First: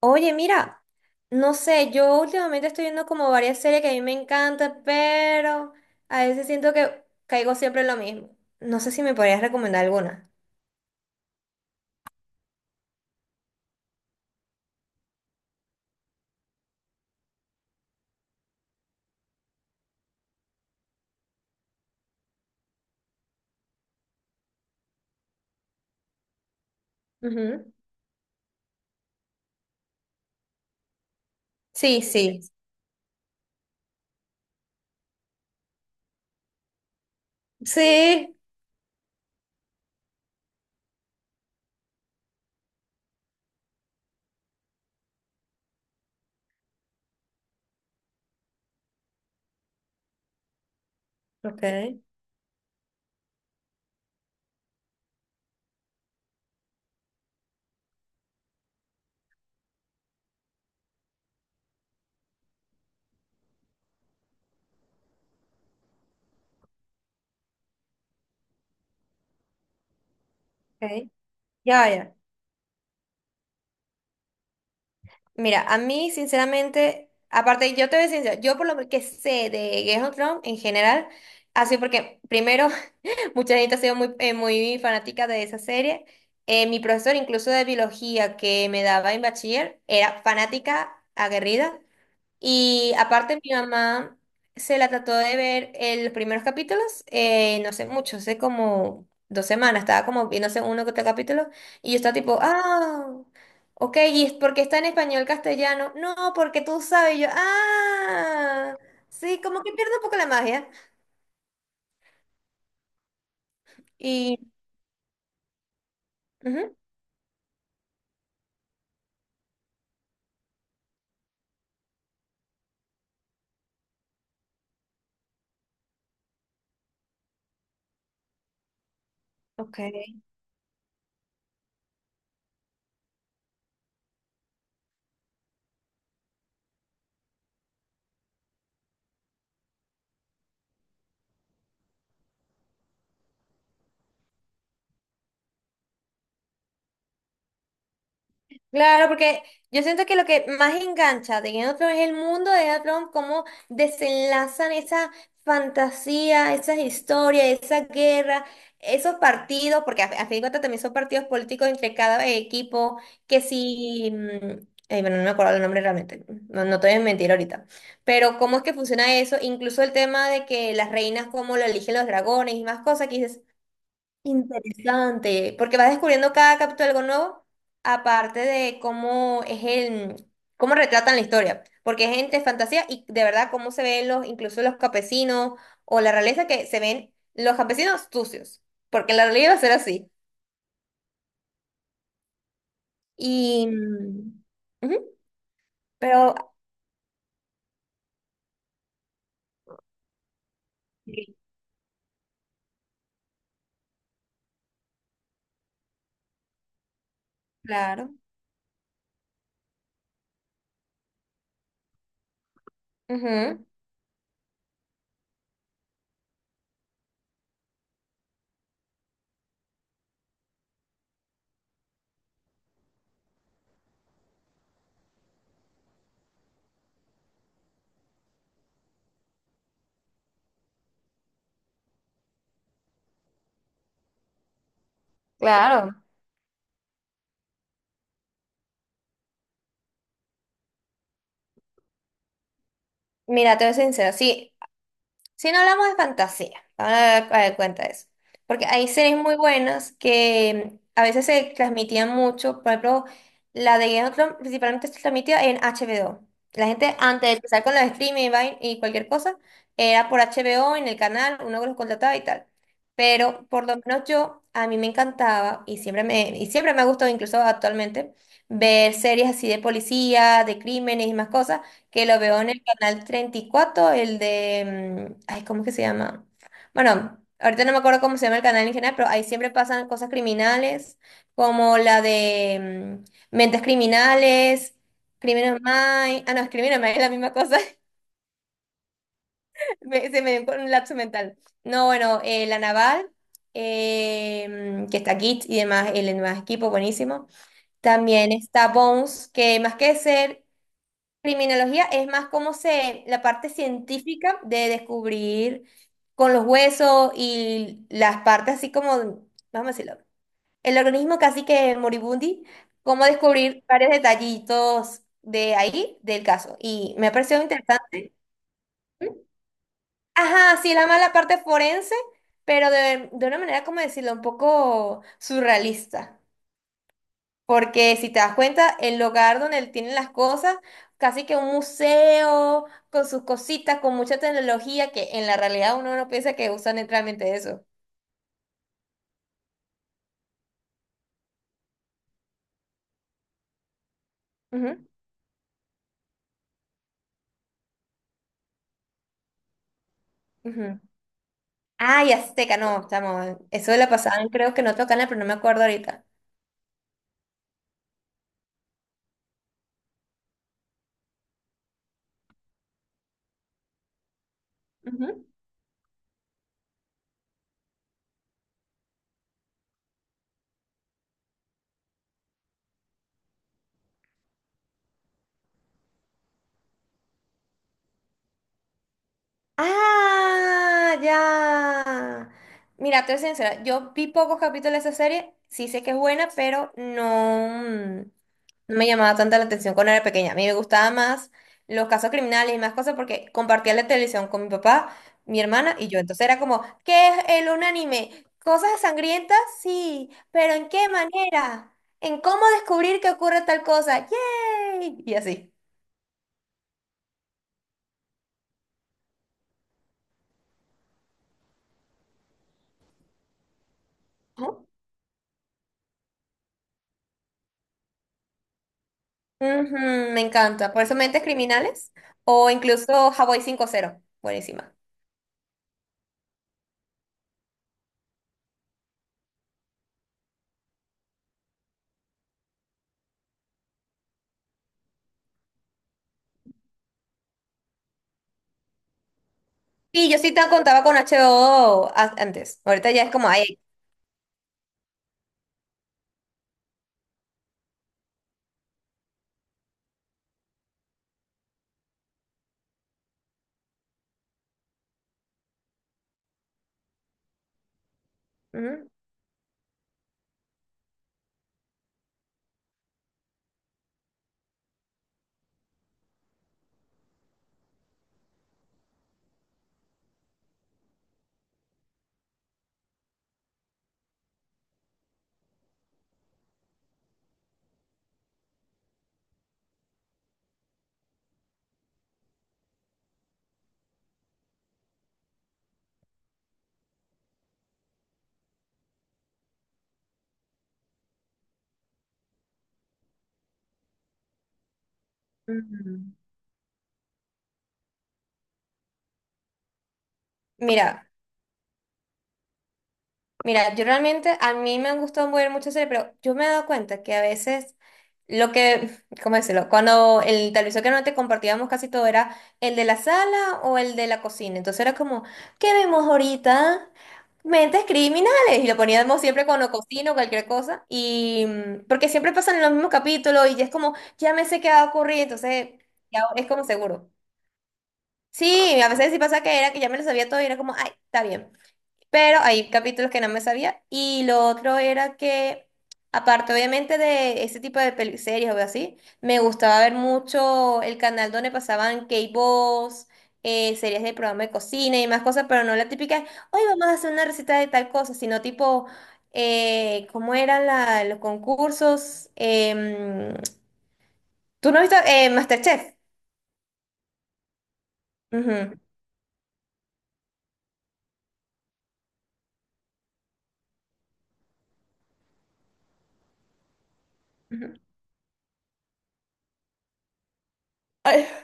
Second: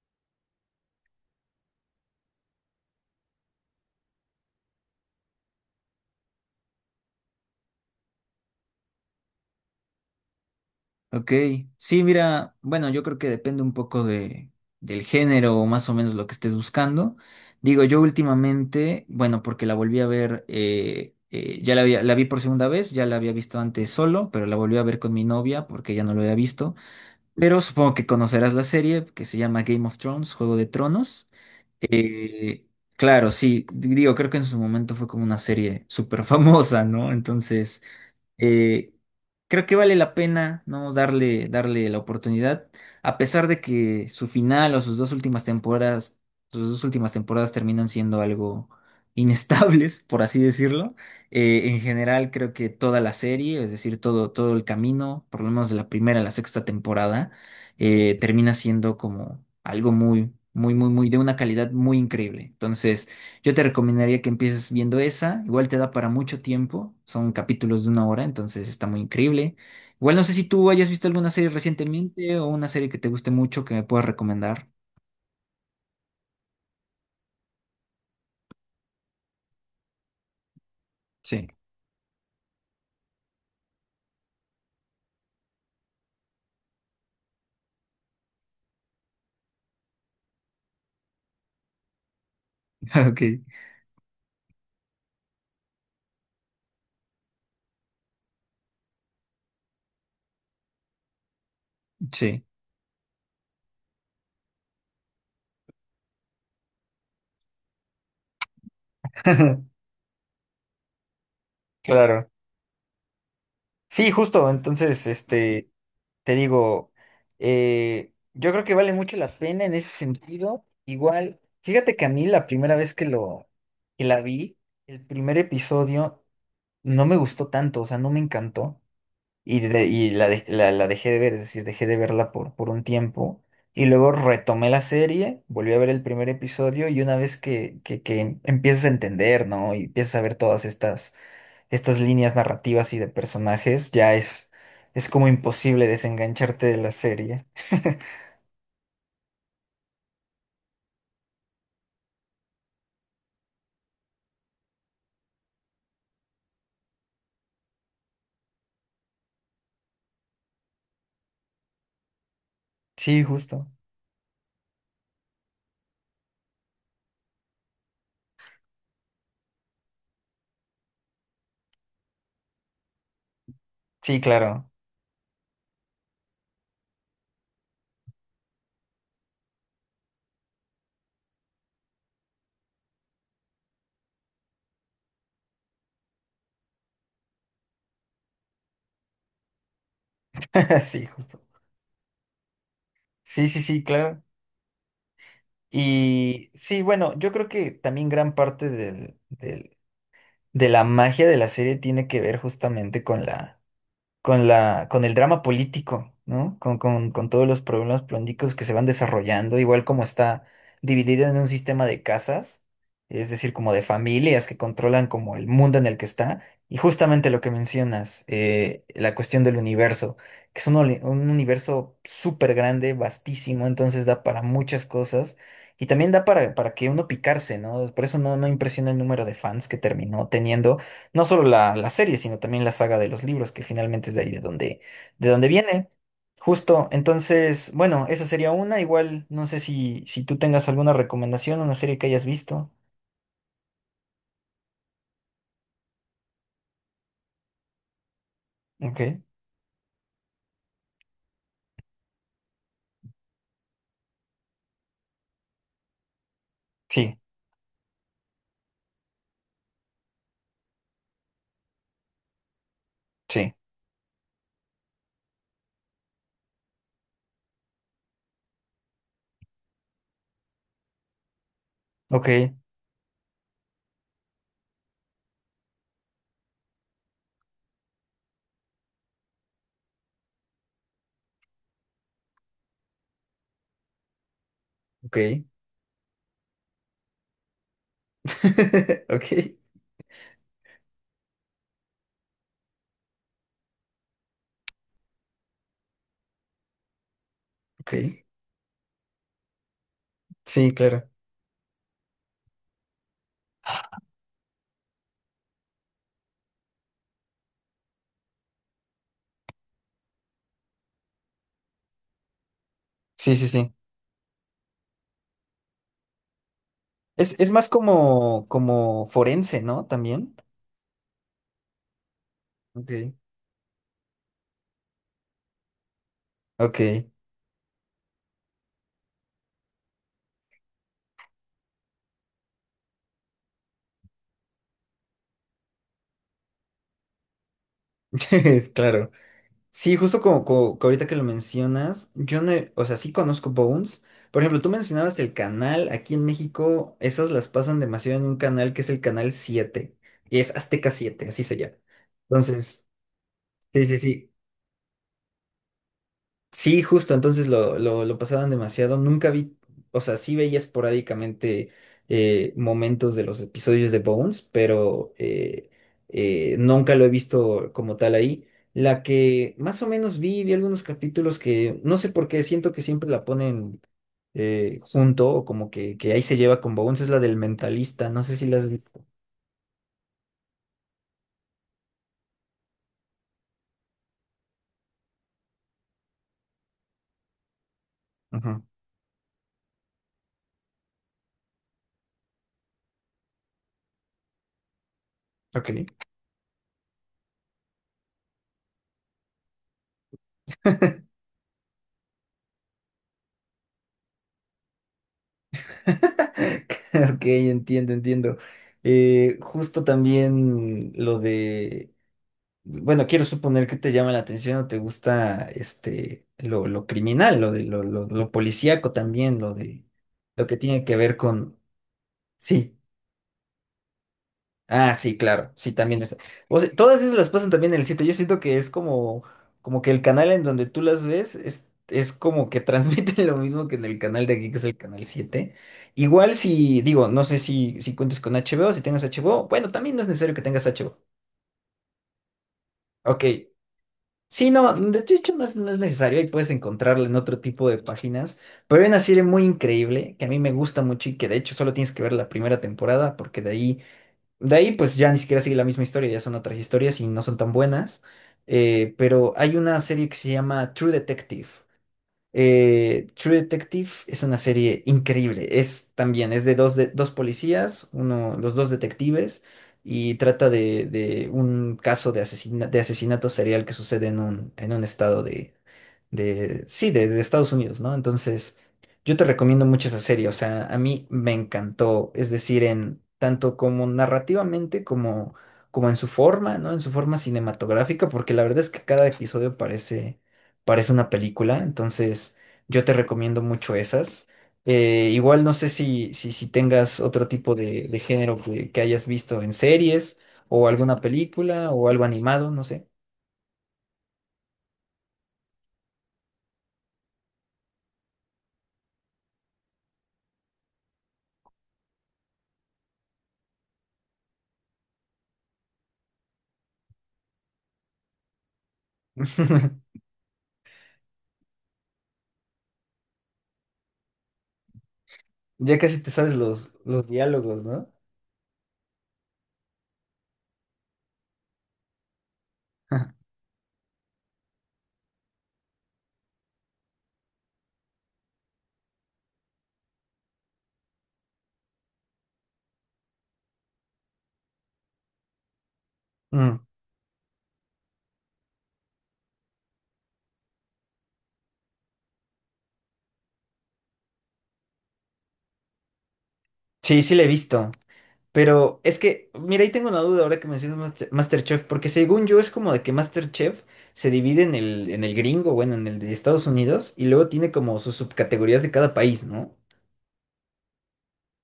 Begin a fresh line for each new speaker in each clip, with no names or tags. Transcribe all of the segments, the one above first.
Oye, mira, no sé, yo últimamente estoy viendo como varias series que a mí me encantan, pero a veces siento que caigo siempre en lo mismo. No sé si me podrías recomendar alguna.
Ok, sí, mira, bueno, yo creo que depende un poco del género o más o menos lo que estés buscando. Digo, yo últimamente, bueno, porque la volví a ver, la vi por segunda vez, ya la había visto antes solo, pero la volví a ver con mi novia porque ya no lo había visto. Pero
Ujú.
supongo que conocerás la serie que se llama Game of Thrones, Juego de Tronos.
Sí, sí.
Eh, claro, sí, digo, creo que en su momento fue como una serie súper famosa, ¿no? Entonces
Sí.
eh, creo que vale la pena, ¿no? Darle la oportunidad, a pesar de que su final o sus dos últimas temporadas, sus dos últimas temporadas terminan siendo algo inestables, por así decirlo.
Ok,
En general, creo que toda la serie, es decir, todo el camino, por lo menos de la primera a la sexta temporada, termina siendo como algo muy, muy, muy, muy de una calidad muy increíble. Entonces, yo te recomendaría que empieces viendo esa, igual te da para mucho tiempo, son capítulos de una hora, entonces está muy increíble. Igual no sé si tú hayas visto
ok.
alguna serie
Ya, ya.
recientemente o una serie que te guste mucho que me puedas recomendar.
Mira, a mí, sinceramente, aparte, yo te voy a decir, yo por lo que sé de Game of Thrones en general,
Sí.
así porque primero mucha gente ha sido muy, muy fanática de esa serie. Mi profesor, incluso de biología, que me daba en bachiller, era fanática, aguerrida. Y
Ok,
aparte, mi mamá se la trató de ver en los primeros capítulos, no sé mucho, hace como 2 semanas, estaba como no sé, uno que otro capítulo. Y yo estaba tipo,
sí.
ah, ok, ¿y es porque está en español castellano? No, porque tú sabes. Y yo, ah, sí, como que pierdo un poco la magia.
Claro. Sí,
Y,
justo. Entonces, este, te
ujú,
digo, yo creo que vale mucho la pena en ese sentido. Igual, fíjate que a mí la primera vez que la vi, el primer episodio no me gustó tanto, o sea, no me encantó. y, de- y
ok.
la, de- la, la dejé de ver, es decir, dejé de verla por un tiempo. Y luego retomé la serie, volví a ver el primer episodio y una vez que empiezas a entender, ¿no? Y empiezas a ver todas estas líneas narrativas y de personajes, es como imposible desengancharte de la serie.
Claro, porque yo siento que lo que más engancha de Game of Thrones es el mundo de Game of Thrones, cómo desenlazan esa fantasía, esas historias, esa guerra, esos partidos, porque a fin de cuentas también son partidos políticos entre cada equipo,
Sí,
que
justo.
si, ay, bueno, no me acuerdo el nombre realmente, no, no te voy a mentir ahorita, pero cómo es que funciona eso, incluso el tema de que las reinas, cómo lo eligen los dragones y más cosas, que dices,
Sí, claro.
interesante, porque vas descubriendo cada capítulo algo nuevo, aparte de cómo es el, cómo retratan la historia, porque es entre fantasía y de verdad cómo se ven los, incluso los campesinos o la realeza que se ven los campesinos sucios, porque en la realidad va a ser así.
Sí, justo. Sí, sí,
Y,
sí, claro.
mm, ujú, pero,
Y sí, bueno, yo creo que también gran parte del, de la magia de
sí,
la serie tiene que ver justamente con el drama político, ¿no? Con todos los problemas
claro,
políticos que se van desarrollando, igual como está dividido en un sistema de casas, es decir,
ujú.
como de familias que controlan como el mundo en el que está, y justamente lo que mencionas, la cuestión del universo, que es un universo súper grande, vastísimo, entonces da para muchas cosas. Y también da para que uno picarse, ¿no? Por eso no, no impresiona el número de fans que terminó teniendo no solo la serie, sino también la saga de los libros, que finalmente es de ahí de donde viene.
Claro.
Justo, entonces, bueno, esa sería una. Igual, no sé si tú tengas alguna recomendación, una serie que hayas visto.
Mira, te voy a ser sincera, sí, si no hablamos de fantasía, vamos a dar cuenta de eso. Porque hay series
Ok.
muy buenas que a veces se transmitían mucho. Por ejemplo, la de Game of Thrones principalmente se transmitía en HBO. La gente
Sí,
antes de empezar con los streaming y y cualquier cosa, era por HBO en el canal, uno que los contrataba y tal. Pero
sí.
por lo menos yo, a mí me encantaba y siempre me ha gustado, incluso actualmente, ver series así de policía, de crímenes y más cosas que lo
Ok,
veo en el canal 34 el de, ay, ¿cómo es que se llama? Bueno, ahorita no me acuerdo cómo se llama el canal en general, pero ahí siempre pasan cosas criminales, como la de Mentes Criminales,
ok.
Criminal Minds, ah, no, es Criminal Minds, es la misma cosa.
Ok,
Se me dio un lapso mental. No, bueno, La Naval, que está Git y demás, el demás equipo, buenísimo.
ok.
También está Bones, que más que ser
Sí, claro.
criminología es más como se, la parte científica de descubrir con los huesos y las partes así como, vamos a decirlo, el organismo casi que moribundi, cómo
Sí, sí,
descubrir
sí.
varios detallitos de ahí, del caso. Y me ha parecido
Es más
interesante.
como, como forense, ¿no? También.
Ajá, sí, la mala parte forense, pero
Ok.
de una manera, como decirlo, un poco surrealista.
Ok.
Porque si te das cuenta, el lugar donde él tiene las cosas, casi que un museo con sus cositas, con mucha tecnología, que en la realidad uno no piensa que usan realmente eso.
Claro. Sí, justo como, como- que ahorita que lo mencionas, yo no, he- o sea, sí conozco Bones. Por ejemplo, tú
Ujú,
mencionabas el canal, aquí en México esas las pasan demasiado en un canal que es el canal 7, que es
ujú.
Azteca Siete, así se llama.
Ah, y Azteca, no,
Entonces,
estamos. Eso de
sí,
la
sí,
pasada,
sí.
creo que no otro canal, pero no me acuerdo ahorita.
Sí, justo, entonces lo pasaban demasiado. Nunca vi, o sea, sí veía esporádicamente momentos de los episodios de Bones, pero
Ujú.
nunca lo he visto como tal ahí. La que más o menos vi algunos capítulos que no sé por qué, siento que siempre la ponen junto o como que ahí se lleva con Bones, es la del mentalista, no sé si la has visto.
Ah, ya. Mira, te voy a ser sincera, yo vi pocos capítulos de esa serie, sí sé que es buena, pero no. mm,
Ajá,
no me llamaba tanta la atención cuando era pequeña. A mí me gustaba más los casos criminales y más cosas porque compartía la televisión con mi papá, mi hermana y yo.
ok.
Entonces era como, ¿qué es el un anime? ¿Cosas sangrientas? Sí, pero ¿en qué manera? ¿En cómo descubrir que ocurre tal cosa? ¡Yay! Y así.
Ok, entiendo, entiendo. Justo también lo de, bueno, quiero suponer que te llama la atención o
¿No?
te gusta este lo criminal, lo de lo policíaco también, lo
Ujú,
de
me
lo que
encanta. Por
tiene
eso
que ver
Mentes
con,
Criminales o
sí.
incluso Hawaii 5-0, buenísima.
Ah, sí, claro, sí, también está. O sea, todas esas las pasan también en el 7. Yo siento que es como, como que el canal en donde tú las ves es como que transmiten lo mismo que en el canal de aquí, que es el canal 7. Igual si, digo, no sé si cuentes con HBO, si tengas HBO, bueno, también no es
Sí, yo sí
necesario
te
que tengas
contaba con
HBO.
HBO antes. Ahorita ya es como
Ok.
ahí.
Sí, no, de hecho no es necesario, ahí puedes encontrarla en otro tipo de páginas, pero hay una serie muy increíble que a mí me gusta mucho y que de hecho solo tienes que ver la primera temporada porque de ahí, pues ya ni siquiera sigue la misma historia, ya son otras historias y no son tan buenas.
Ujú.
Pero hay una serie que se llama True Detective. True Detective es una serie increíble. Es también, es de, dos policías, uno, los dos detectives, y trata de un caso de de asesinato serial que sucede en un estado de Estados Unidos, ¿no? Entonces, yo te recomiendo mucho esa serie, o sea, a mí me encantó, es decir, en tanto como narrativamente como, como en su forma, ¿no? En su forma cinematográfica, porque la verdad es que cada episodio parece una película, entonces yo te recomiendo mucho esas. Igual no sé
Ujú.
si tengas otro tipo de género que hayas visto en series o alguna
Mira.
película o algo animado, no sé.
Mira, yo realmente, a mí me han gustado mover mucho series, pero yo me he dado cuenta que a veces lo que, ¿cómo decirlo? Cuando el televisor que no te compartíamos casi todo era el de la sala o el de la cocina. Entonces era como, ¿qué vemos ahorita? Mentes criminales. Y lo poníamos siempre cuando cocino o cualquier cosa. Y porque siempre pasan en los mismos capítulos y ya es como, ya me sé qué va a ocurrir, entonces
Ya casi te
ya
sabes
es como
los
seguro.
diálogos, ¿no?
Sí, a veces sí pasa que era que ya me lo sabía todo y era como, ay, está bien, pero hay capítulos que no me sabía. Y lo otro era que, aparte obviamente de ese tipo de series o así, me gustaba ver mucho el canal donde pasaban K-Boss, series de programa de cocina y más cosas, pero no la típica,
Mm,
hoy vamos a hacer una receta de tal cosa, sino tipo, ¿cómo eran los concursos? ¿Tú no has visto MasterChef?
sí, sí le he visto. Pero es que, mira, ahí tengo una duda ahora que mencionas MasterChef, porque según yo es como de que MasterChef se divide en el gringo, bueno, en el de Estados Unidos, y luego tiene
Ujú.
como sus subcategorías de cada país, ¿no?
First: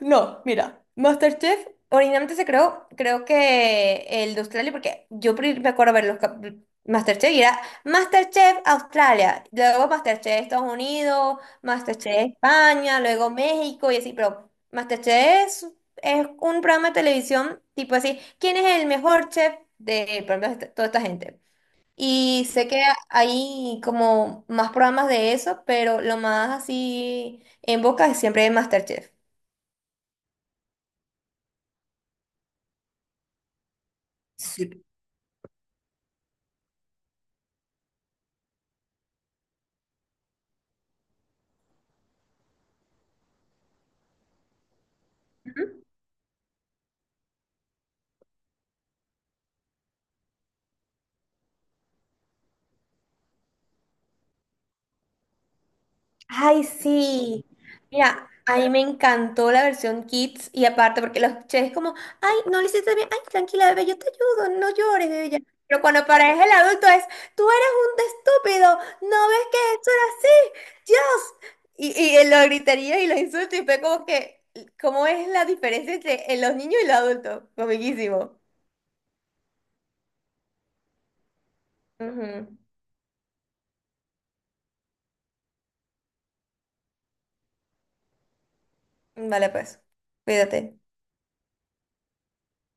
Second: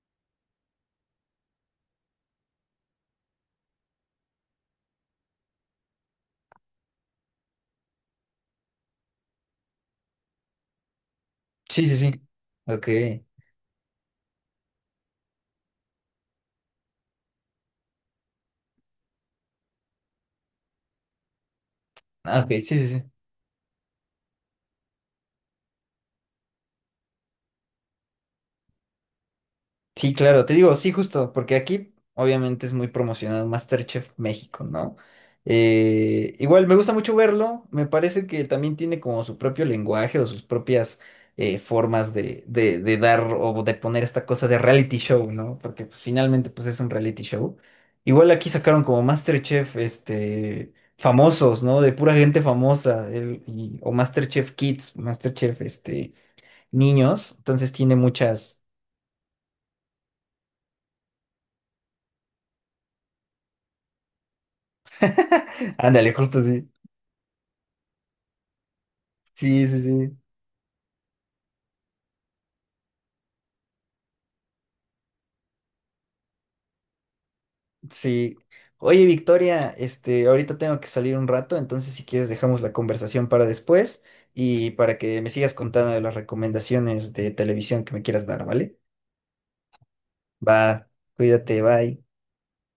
No, mira, MasterChef originalmente se creó, creo que el de Australia, porque yo me acuerdo ver los Masterchef y era Masterchef Australia, luego Masterchef Estados Unidos,
Sí, sí, sí.
Masterchef
Ok.
España, luego México y así, pero Masterchef es un programa de televisión tipo así, ¿quién es el mejor chef de por ejemplo, toda esta gente?
Ah, ok,
Y
sí,
sé que
sí, sí.
hay como más programas de eso, pero lo más así en boca es siempre Masterchef.
Sí, claro, te digo, sí, justo, porque aquí obviamente es muy promocionado MasterChef México,
Sí.
¿no? Igual me gusta mucho verlo, me parece que también tiene como su propio lenguaje o sus propias formas de dar o de poner esta cosa de reality show, ¿no? Porque pues, finalmente pues es un reality show. Igual aquí sacaron como MasterChef, este, famosos, ¿no? De pura gente famosa, o MasterChef Kids, MasterChef, este,
Ay,
niños,
sí.
entonces tiene
Mira, a
muchas.
mí me encantó la versión Kids y aparte porque los escuché como, ay, no lo hiciste bien, ay, tranquila, bebé, yo te ayudo, no llores, bebé. Ya". Pero cuando
Ándale, justo
aparece el
así.
adulto es, tú eres un estúpido, no ves que
Sí, sí,
eso era
sí.
así, Dios. Y él lo gritaría y lo insulta y fue como que, ¿cómo es la diferencia entre los niños y los adultos?
Sí.
Comiquísimo.
Oye, Victoria, este, ahorita tengo que salir un rato, entonces si quieres
Ujú.
dejamos la conversación para después y para que me sigas contando de las recomendaciones de televisión que me quieras dar, ¿vale?
Vale, pues, cuídate.
Va, cuídate, bye.